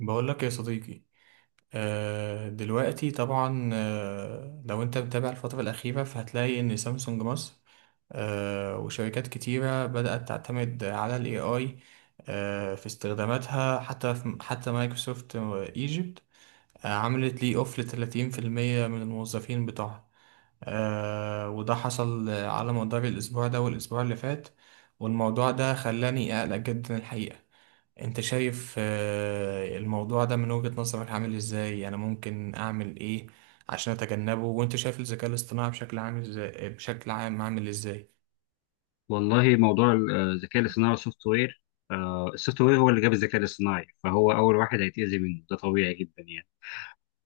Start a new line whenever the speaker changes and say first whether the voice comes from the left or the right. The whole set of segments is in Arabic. right: بقول لك يا صديقي. دلوقتي طبعا، لو انت متابع الفترة الأخيرة فهتلاقي إن سامسونج مصر، وشركات كتيرة بدأت تعتمد على ال AI في استخداماتها، حتى مايكروسوفت ايجيبت عملت لي اوف ل30% من الموظفين بتوعها، وده حصل على مدار الأسبوع ده والأسبوع اللي فات. والموضوع ده خلاني أقلق جدا الحقيقة. انت شايف الموضوع ده من وجهة نظرك عامل ازاي؟ انا ممكن اعمل ايه عشان اتجنبه؟ وانت شايف الذكاء الاصطناعي بشكل عام ازاي؟ بشكل عام عامل ازاي؟
left: والله موضوع الذكاء الاصطناعي والسوفت وير. السوفت وير هو اللي جاب الذكاء الاصطناعي، فهو اول واحد هيتأذي منه، ده طبيعي جدا يعني.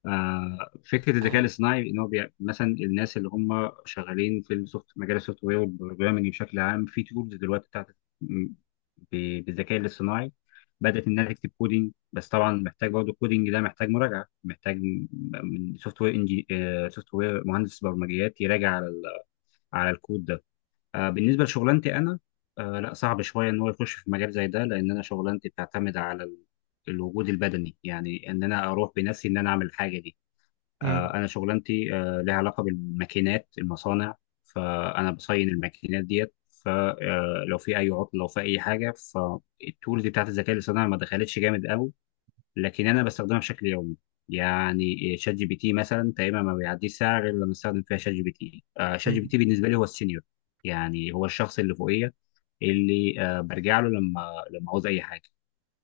left: فكره الذكاء
right: هل-
left: الاصطناعي ان هو مثلا الناس اللي هم شغالين في مجال السوفت وير والبروجرامنج بشكل عام، في تولز دلوقتي بتاعت م- بالذكاء الاصطناعي بدات انها تكتب كودينج، بس طبعا محتاج برضه، الكودينج ده محتاج مراجعه، محتاج من سوفت وير، مهندس برمجيات يراجع على على الكود ده. بالنسبه لشغلانتي انا، لا، صعب شويه ان هو يخش في مجال زي ده، لان انا شغلانتي بتعتمد على الوجود البدني، يعني ان انا اروح بنفسي، ان انا اعمل الحاجه دي.
right: مم.
left: انا شغلانتي لها علاقه بالماكينات، المصانع، فانا بصين الماكينات ديت، فلو في اي عطل، لو في اي حاجه، فالتولز بتاعت الذكاء الاصطناعي ما دخلتش جامد قوي، لكن انا بستخدمها بشكل يومي. يعني شات جي بي تي مثلا تقريبا ما بيعديش ساعه غير لما استخدم فيها شات جي بي تي. شات جي بي
right: مم.
left: تي بالنسبه لي هو السينيور، يعني هو الشخص اللي فوقيه، اللي برجع له لما عاوز اي حاجه،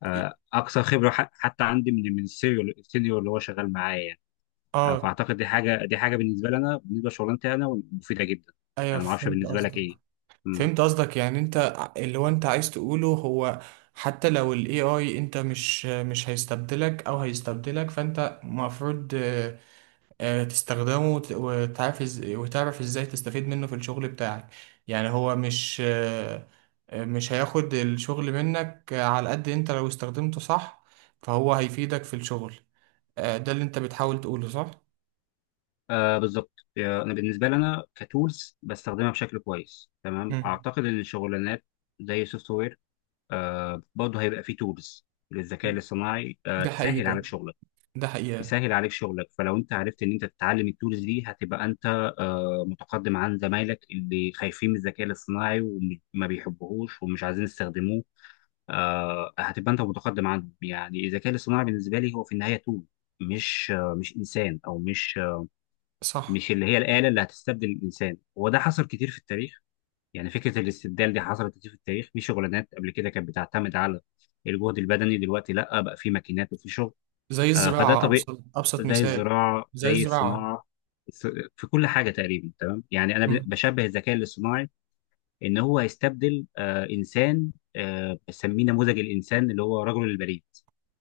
left: اكثر خبره حتى عندي، من السينيور اللي هو شغال معايا يعني.
right: اه،
left: فاعتقد دي حاجه بالنسبه لي انا، بالنسبه لشغلانتي انا مفيده جدا.
right: ايوه
left: انا ما اعرفش
right: فهمت
left: بالنسبه لك
right: قصدك.
left: ايه.
right: فهمت قصدك، يعني انت اللي هو انت عايز تقوله هو، حتى لو ال AI انت مش هيستبدلك او هيستبدلك فانت المفروض تستخدمه وتعرف وتعرف ازاي تستفيد منه في الشغل بتاعك. يعني هو مش مش هياخد الشغل منك على قد انت لو استخدمته صح فهو هيفيدك في الشغل. ده اللي انت بتحاول تقوله، صح؟
left: بالظبط. انا بالنسبه لي، انا كتولز بستخدمها بشكل كويس تمام.
right: مم.
left: اعتقد ان الشغلانات زي سوفت وير برضه هيبقى فيه تولز للذكاء الاصطناعي
right: ده حقيقي
left: تسهل عليك
right: ده.
left: شغلك.
right: ده حقيقة.
left: تسهل عليك شغلك، فلو انت عرفت ان انت تتعلم التولز دي، هتبقى انت متقدم عن زمايلك اللي خايفين من الذكاء الاصطناعي، وما بيحبوهوش ومش عايزين يستخدموه. هتبقى انت متقدم عنهم، يعني الذكاء الاصطناعي بالنسبه لي هو في النهايه تول، مش مش انسان، او مش
right: صح.
left: مش اللي هي الآلة اللي هتستبدل الإنسان، وده حصل كتير في التاريخ. يعني فكرة الاستبدال دي حصلت كتير في التاريخ، في شغلانات قبل كده كانت بتعتمد على الجهد البدني، دلوقتي لا، بقى في ماكينات وفي شغل.
right: زي
left: فده
right: الزراعة،
left: طبيعي،
right: أبسط
left: زي
right: مثال.
left: الزراعة
right: زي
left: زي
right: الزراعة.
left: الصناعة، في كل حاجة تقريبا، تمام؟ يعني أنا
right: مم.
left: بشبه الذكاء الاصطناعي إن هو هيستبدل إنسان، بسميه نموذج الإنسان اللي هو رجل البريد،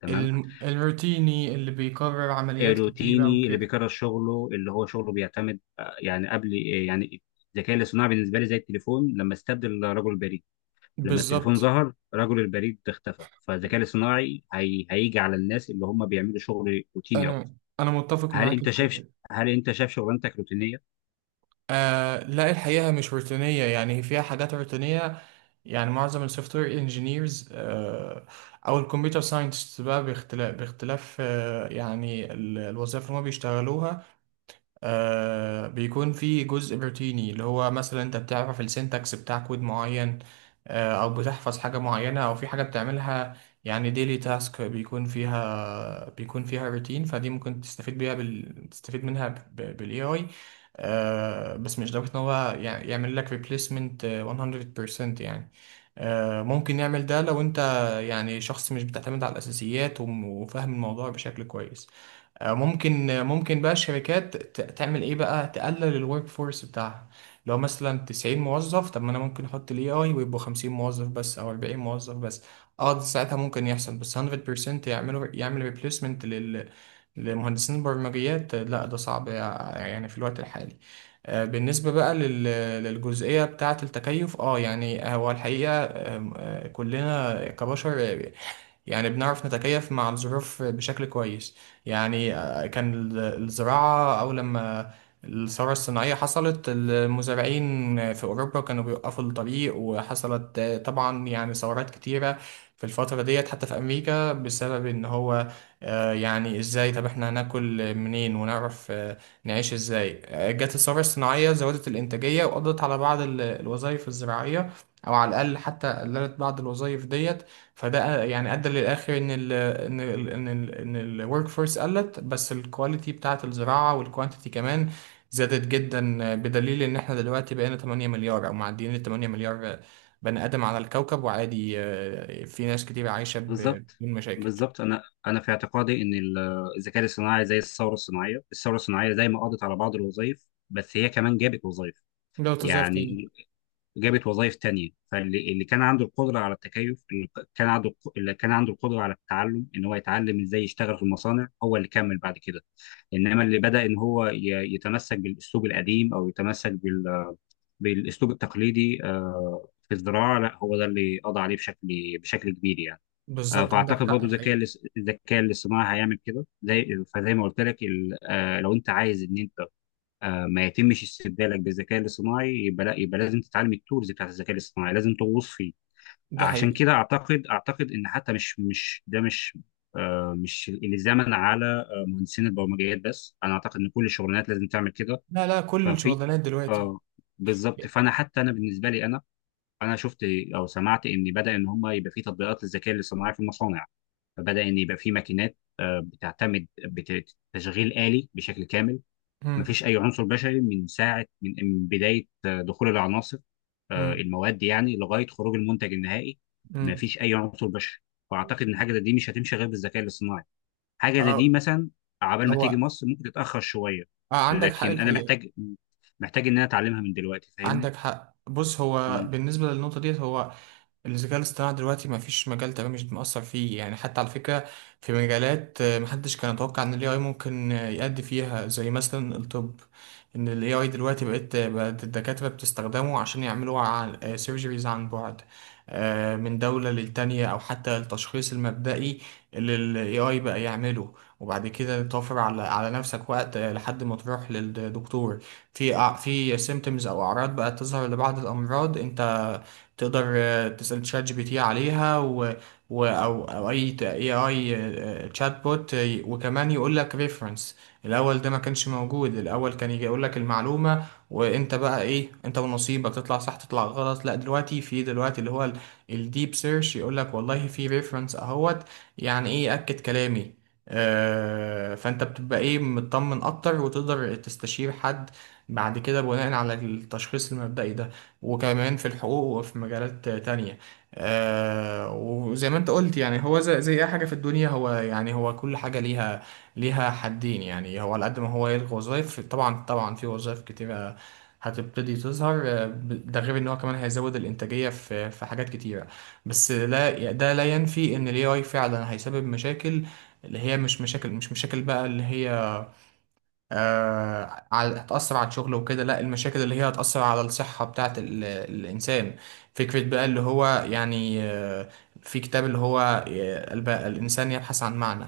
left: تمام.
right: الروتيني اللي بيكرر عمليات كتيرة
left: روتيني اللي
right: وكده.
left: بيكرر شغله، اللي هو شغله بيعتمد، يعني قبل، يعني الذكاء الاصطناعي بالنسبه لي زي التليفون لما استبدل رجل البريد. لما التليفون
right: بالظبط.
left: ظهر رجل البريد اختفى، فالذكاء الاصطناعي هيجي على الناس اللي هم بيعملوا شغل روتيني اكتر.
right: أنا متفق
left: هل
right: معاك
left: انت شايف
right: الحقيقة.
left: هل انت شايف شغلانتك روتينيه؟
right: آه لا الحقيقة مش روتينية، يعني هي فيها حاجات روتينية. يعني معظم السوفت وير انجينيرز آه، أو الكمبيوتر ساينتست بقى، باختلاف آه يعني الوظائف اللي هم بيشتغلوها، آه بيكون في جزء روتيني، اللي هو مثلا انت بتعرف السنتكس بتاع كود معين، آه او بتحفظ حاجة معينة او في حاجة بتعملها. يعني ديلي تاسك بيكون فيها روتين، فدي ممكن تستفيد بيها تستفيد منها بالاي اي. آه بس مش لدرجة ان هو يعمل لك ريبليسمنت 100% يعني. آه ممكن يعمل ده لو انت يعني شخص مش بتعتمد على الاساسيات وفاهم الموضوع بشكل كويس. ممكن بقى الشركات تعمل ايه بقى، تقلل الورك فورس بتاعها. لو مثلا 90 موظف، طب ما انا ممكن احط الاي اي ويبقوا 50 موظف بس او 40 موظف بس. اه ده ساعتها ممكن يحصل. بس 100% يعملوا يعمل ريبليسمنت لل، لمهندسين البرمجيات، لا ده صعب يعني في الوقت الحالي. بالنسبة بقى للجزئية بتاعة التكيف، اه يعني هو الحقيقة آم، آه، كلنا كبشر يعني بنعرف نتكيف مع الظروف بشكل كويس. يعني كان الزراعة أو لما الثورة الصناعية حصلت، المزارعين في أوروبا كانوا بيوقفوا الطريق وحصلت طبعا يعني ثورات كتيرة في الفترة ديت، حتى في أمريكا، بسبب إن هو يعني إزاي، طب إحنا هناكل منين ونعرف نعيش إزاي. جت الثورة الصناعية زودت الإنتاجية وقضت على بعض الوظائف الزراعية، أو على الأقل حتى قللت بعض الوظائف ديت. فده يعني ادى للاخر ان ال ان ال ان ال ان الورك فورس قلت، بس الكواليتي بتاعه الزراعه والكوانتيتي كمان زادت جدا، بدليل ان احنا دلوقتي بقينا 8 مليار او معديين ال 8 مليار بني ادم على الكوكب وعادي، في ناس كتير عايشه
left: بالظبط.
right: بدون مشاكل.
left: بالظبط، انا في اعتقادي ان الذكاء الاصطناعي زي الثوره الصناعيه. الثوره الصناعيه زي ما قضت على بعض الوظائف، بس هي كمان جابت وظائف،
right: ده وظائف تاني.
left: يعني جابت وظائف تانية. فاللي كان عنده القدرة على التكيف، اللي كان عنده اللي كان عنده القدرة على التعلم، ان هو يتعلم ازاي يشتغل في المصانع، هو اللي كمل بعد كده. انما اللي بدأ ان هو يتمسك بالاسلوب القديم، او يتمسك بالاسلوب التقليدي في الزراعة، لا، هو ده اللي قضى عليه بشكل كبير يعني.
right: بالظبط عندك
left: فاعتقد
right: حق
left: برضه
right: الحقيقه.
left: الذكاء الاصطناعي هيعمل كده، زي ما قلت لك، لو انت عايز ان انت ما يتمش استبدالك بالذكاء الاصطناعي، يبقى لا، يبقى لازم تتعلم التولز بتاعت الذكاء الاصطناعي، لازم تغوص فيه.
right: ده
left: عشان
right: حقيقي.
left: كده اعتقد، اعتقد ان حتى مش ده مش مش الزمن على مهندسين البرمجيات بس، انا اعتقد ان كل الشغلانات لازم تعمل كده.
right: لا لا، كل
left: ففي
right: الشغلانات دلوقتي.
left: اه بالظبط، فانا حتى انا بالنسبه لي انا شفت او سمعت ان بدا ان هم يبقى في تطبيقات للذكاء الاصطناعي في المصانع، فبدا ان يبقى في ماكينات بتعتمد بتشغيل آلي بشكل كامل،
right: مم.
left: مفيش اي عنصر بشري، من ساعه من بدايه دخول العناصر،
right: مم.
left: المواد، يعني لغايه خروج المنتج النهائي،
right: مم.
left: مفيش اي عنصر بشري. فاعتقد ان حاجه زي دي مش هتمشي غير بالذكاء الاصطناعي. حاجه زي
right: اه.
left: دي مثلا عبال ما
right: هو
left: تيجي مصر ممكن تتاخر شويه،
right: آه عندك حق
left: لكن انا
right: الحقيقة.
left: محتاج، محتاج ان انا اتعلمها من دلوقتي، فاهمني؟
right: عندك حق. بص هو
left: مم.
right: بالنسبة للنقطة ديت، هو الذكاء الاصطناعي دلوقتي ما فيش مجال تمام مش مأثر فيه، يعني حتى على فكرة في مجالات محدش كان يتوقع ان ال AI ممكن يأدي فيها، زي مثلا الطب. ان ال AI دلوقتي بقت الدكاترة بتستخدمه عشان يعملوا سيرجريز عن بعد من دولة للتانية، او حتى التشخيص المبدئي اللي ال AI بقى يعمله. وبعد كده توفر على نفسك وقت لحد ما تروح للدكتور. في في سيمتومز او اعراض بقت تظهر لبعض الامراض، انت تقدر تسأل تشات جي بي تي عليها أو أو أي اي اي تشات بوت وكمان يقول لك ريفرنس. الأول ده ما كانش موجود، الأول كان يجي يقول لك المعلومة وأنت بقى إيه، أنت ونصيبك، تطلع صح تطلع غلط. لا دلوقتي دلوقتي اللي هو الديب سيرش يقول لك والله في ريفرنس أهوت، يعني إيه أكد كلامي، فانت بتبقى ايه مطمن اكتر وتقدر تستشير حد بعد كده بناء على التشخيص المبدئي ده. وكمان في الحقوق وفي مجالات تانية. آه وزي ما انت قلت يعني هو زي, زي اي حاجة في الدنيا، هو يعني هو كل حاجة ليها، ليها حدين. يعني هو على قد ما هو يلغي وظائف، طبعا طبعا في وظائف كتيرة هتبتدي تظهر، ده غير ان هو كمان هيزود الانتاجية في حاجات كتيرة. بس لا ده لا ينفي ان الاي اي فعلا هيسبب مشاكل. اللي هي مش مشاكل، مش مشاكل بقى اللي هي آه، على- هتأثر على الشغل وكده، لا، المشاكل اللي هي هتأثر على الصحة بتاعة الإنسان. فكرة بقى اللي هو يعني في كتاب اللي هو الإنسان يبحث عن معنى.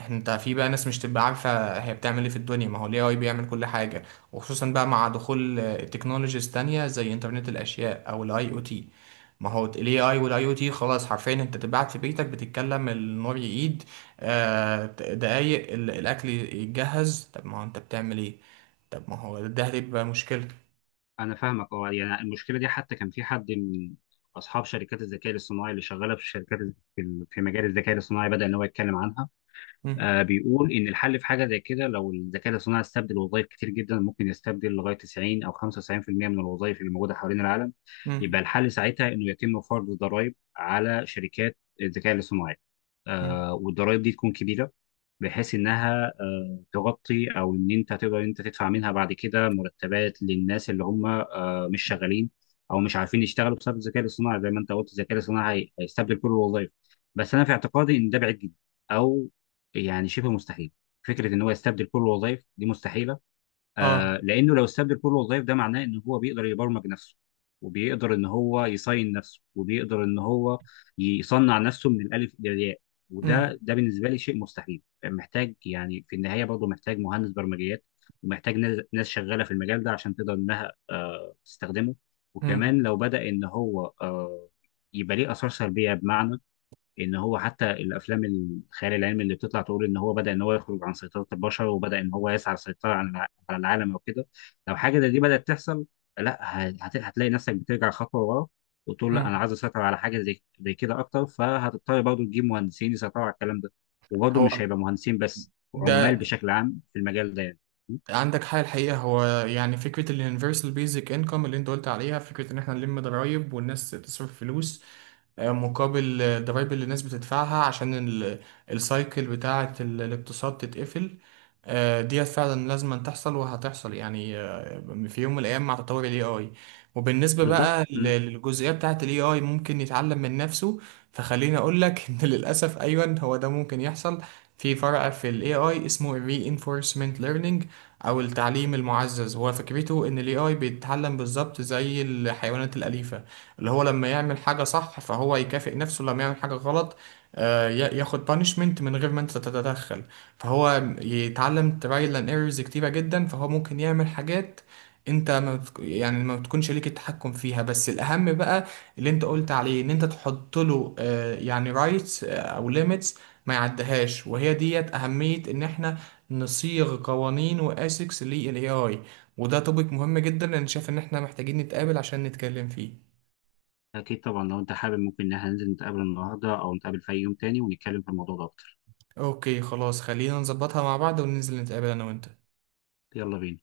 right: احنا انت في بقى ناس مش تبقى عارفة هي بتعمل ايه في الدنيا، ما هو ال AI بيعمل كل حاجة. وخصوصا بقى مع دخول تكنولوجيز تانية زي انترنت الأشياء أو ال IoT. ما هو ال AI وال IoT خلاص حرفيا انت تبعت في بيتك بتتكلم، النور يقيد، آه، دقايق الأكل يتجهز. طب ما هو أنت بتعمل إيه؟ طب ما هو ده هتبقى مشكلة.
left: انا فاهمك. اه يعني المشكله دي، حتى كان في حد من اصحاب شركات الذكاء الاصطناعي اللي شغاله في الشركات في مجال الذكاء الاصطناعي بدا ان هو يتكلم عنها.
right: مم،
left: بيقول إن الحل في حاجة زي كده. لو الذكاء الاصطناعي استبدل وظائف كتير جدا، ممكن يستبدل لغاية 90 أو 95% من الوظائف اللي موجودة حوالين العالم،
right: مم،
left: يبقى الحل ساعتها إنه يتم فرض ضرائب على شركات الذكاء الاصطناعي.
right: مم.
left: والضرائب دي تكون كبيرة، بحيث انها تغطي، او ان انت تقدر انت تدفع منها بعد كده مرتبات للناس اللي هم مش شغالين، او مش عارفين يشتغلوا بسبب الذكاء الاصطناعي. زي ما انت قلت الذكاء الاصطناعي هيستبدل كل الوظائف. بس انا في اعتقادي ان ده بعيد جدا، او يعني شبه مستحيل. فكره ان هو يستبدل كل الوظائف دي مستحيله.
right: آه.
left: لانه لو استبدل كل الوظائف، ده معناه ان هو بيقدر يبرمج نفسه، وبيقدر ان هو يصين نفسه، وبيقدر ان هو يصنع نفسه من الالف للياء.
right: مم،
left: وده بالنسبه لي شيء مستحيل، محتاج، يعني في النهايه برضه محتاج مهندس برمجيات ومحتاج ناس، شغاله في المجال ده عشان تقدر انها تستخدمه.
right: مم،
left: وكمان لو بدا ان هو يبقى ليه اثار سلبيه، بمعنى ان هو حتى الافلام الخيال العلمي اللي بتطلع تقول ان هو بدا ان هو يخرج عن سيطره البشر، وبدا ان هو يسعى للسيطره على على العالم او كده، لو حاجه زي دي بدات تحصل، لا، هتلاقي نفسك بترجع خطوه ورا، وتقول لا، انا
right: مم.
left: عايز اسيطر على حاجه زي كده اكتر، فهتضطر برضه تجيب مهندسين يسيطروا على الكلام ده. وبرضه
right: هو
left: مش هيبقى مهندسين بس، عمال
right: ده.
left: بشكل عام في المجال ده يعني. م؟
right: عندك حاجة الحقيقة. هو يعني فكرة ال universal basic income اللي أنت قلت عليها، فكرة إن إحنا نلم ضرايب والناس تصرف فلوس مقابل الضرايب اللي الناس بتدفعها عشان السايكل بتاعة الاقتصاد تتقفل. ديت فعلا لازم أن تحصل وهتحصل يعني، في يوم من الأيام مع تطور ال AI. وبالنسبة
left: بالظبط.
right: بقى
left: م.
right: للجزئية بتاعة ال AI ممكن يتعلم من نفسه، فخليني أقول لك إن للأسف أيوة هو ده ممكن يحصل. في فرع في ال AI اسمه ال Reinforcement Learning أو التعليم المعزز. هو فكرته إن ال AI بيتعلم بالظبط زي الحيوانات الأليفة، اللي هو لما يعمل حاجة صح فهو يكافئ نفسه، لما يعمل حاجة غلط ياخد بانشمنت من غير ما انت تتدخل. فهو يتعلم ترايل اند ايرورز كتيرة جدا، فهو ممكن يعمل حاجات انت ما بتك... يعني ما بتكونش ليك التحكم فيها. بس الاهم بقى اللي انت قلت عليه، ان انت تحط له يعني رايتس او ليميتس ما يعدهاش. وهي ديت اهمية ان احنا نصيغ قوانين واسكس للاي اي. وده توبيك مهم جدا، انا شايف ان احنا محتاجين نتقابل عشان نتكلم فيه.
left: اكيد طبعا. لو انت حابب، ممكن ان احنا ننزل نتقابل النهارده، او نتقابل في اي يوم تاني ونتكلم في الموضوع ده اكتر.
right: اوكي خلاص، خلينا نظبطها مع بعض وننزل نتقابل انا وانت.
left: يلا بينا.